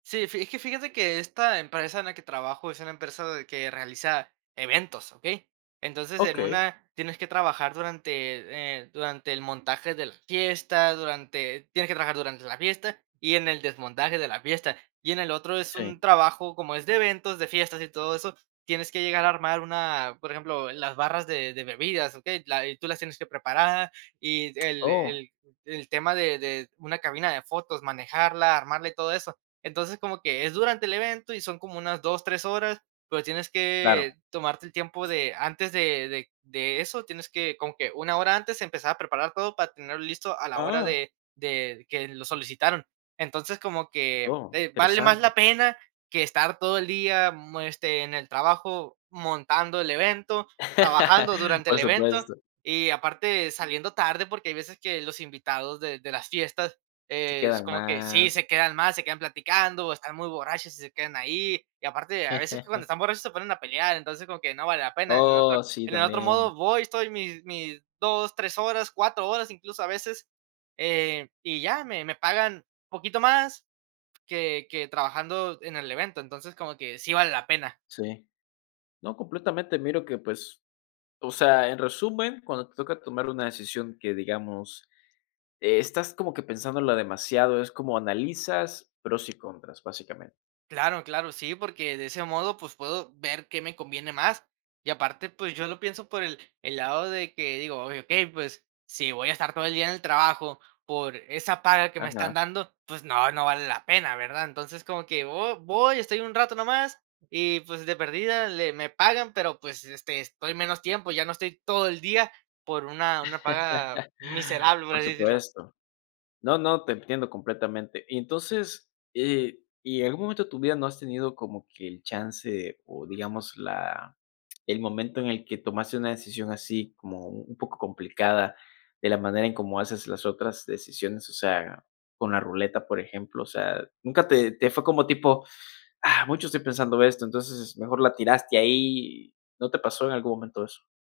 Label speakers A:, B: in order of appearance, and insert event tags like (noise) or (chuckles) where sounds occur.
A: Sí, fi es que fíjate que esta empresa en la que trabajo es una empresa de que realiza eventos, ¿okey? Entonces, en
B: Okey.
A: una tienes que trabajar durante, eh, durante el montaje de la fiesta, durante tienes que trabajar durante la fiesta y en el desmontaje de la fiesta. Y en el otro es un
B: Sí.
A: trabajo, como es de eventos, de fiestas y todo eso, tienes que llegar a armar una, por ejemplo, las barras de de bebidas, ¿okey? La eh, tú las tienes que preparar y el
B: Oh.
A: el el tema de de una cabina de fotos, manejarla, armarla y todo eso. Entonces, como que es durante el evento y son como unas 2, 3 horas, pero tienes
B: Claro.
A: que tomarte el tiempo de antes de de de eso, tienes que como que una hora antes empezar a preparar todo para tenerlo listo a la hora
B: Ah.
A: de de que lo solicitaron. Entonces, como que,
B: Oh,
A: eh, vale más
B: interesante.
A: la pena que estar todo el día, mm, este, en el trabajo montando el evento, trabajando
B: (laughs)
A: durante el
B: Por
A: evento,
B: supuesto.
A: y aparte saliendo tarde, porque hay veces que los invitados de de las fiestas,
B: Se
A: eh, es
B: quedan
A: como que sí,
B: más.
A: se quedan más, se quedan platicando o están muy borrachos y se quedan ahí. Y aparte, a veces que cuando
B: (chuckles)
A: están borrachos se ponen a pelear, entonces como que no vale la pena. En el otro
B: Oh, sí,
A: en el otro
B: también.
A: modo voy, estoy mis mis 2, 3 horas, 4 horas, incluso a veces, eh, y ya me me pagan poquito más que que trabajando en el evento. Entonces, como que sí vale la pena.
B: Sí. No, completamente miro que, pues, o sea, en resumen, cuando te toca tomar una decisión que, digamos, estás como que pensándola demasiado, es como analizas pros y contras básicamente.
A: Claro, claro, sí, porque de ese modo, pues, puedo ver qué me conviene más. Y aparte, pues, yo lo pienso por el el lado de que digo: "Okey, pues, si voy a estar todo el día en el trabajo por esa paga que me están
B: Ajá.
A: dando, pues, no, no vale la pena", ¿verdad? Entonces como que vo voy, estoy un rato nomás y, pues, de perdida le me pagan, pero, pues, este, estoy menos tiempo, ya no estoy todo el día por una una paga
B: (chuckles)
A: miserable, por
B: Por
A: así decirlo.
B: supuesto. No, no, te entiendo completamente. Y entonces, eh, ¿y en algún momento de tu vida no has tenido como que el chance, o, digamos la el momento en el que tomaste una decisión así como un poco complicada de la manera en cómo haces las otras decisiones? O sea, con la ruleta, por ejemplo, o sea, nunca te te fue como tipo, ah, mucho estoy pensando esto, entonces mejor la tiraste ahí. ¿No te pasó en algún momento eso?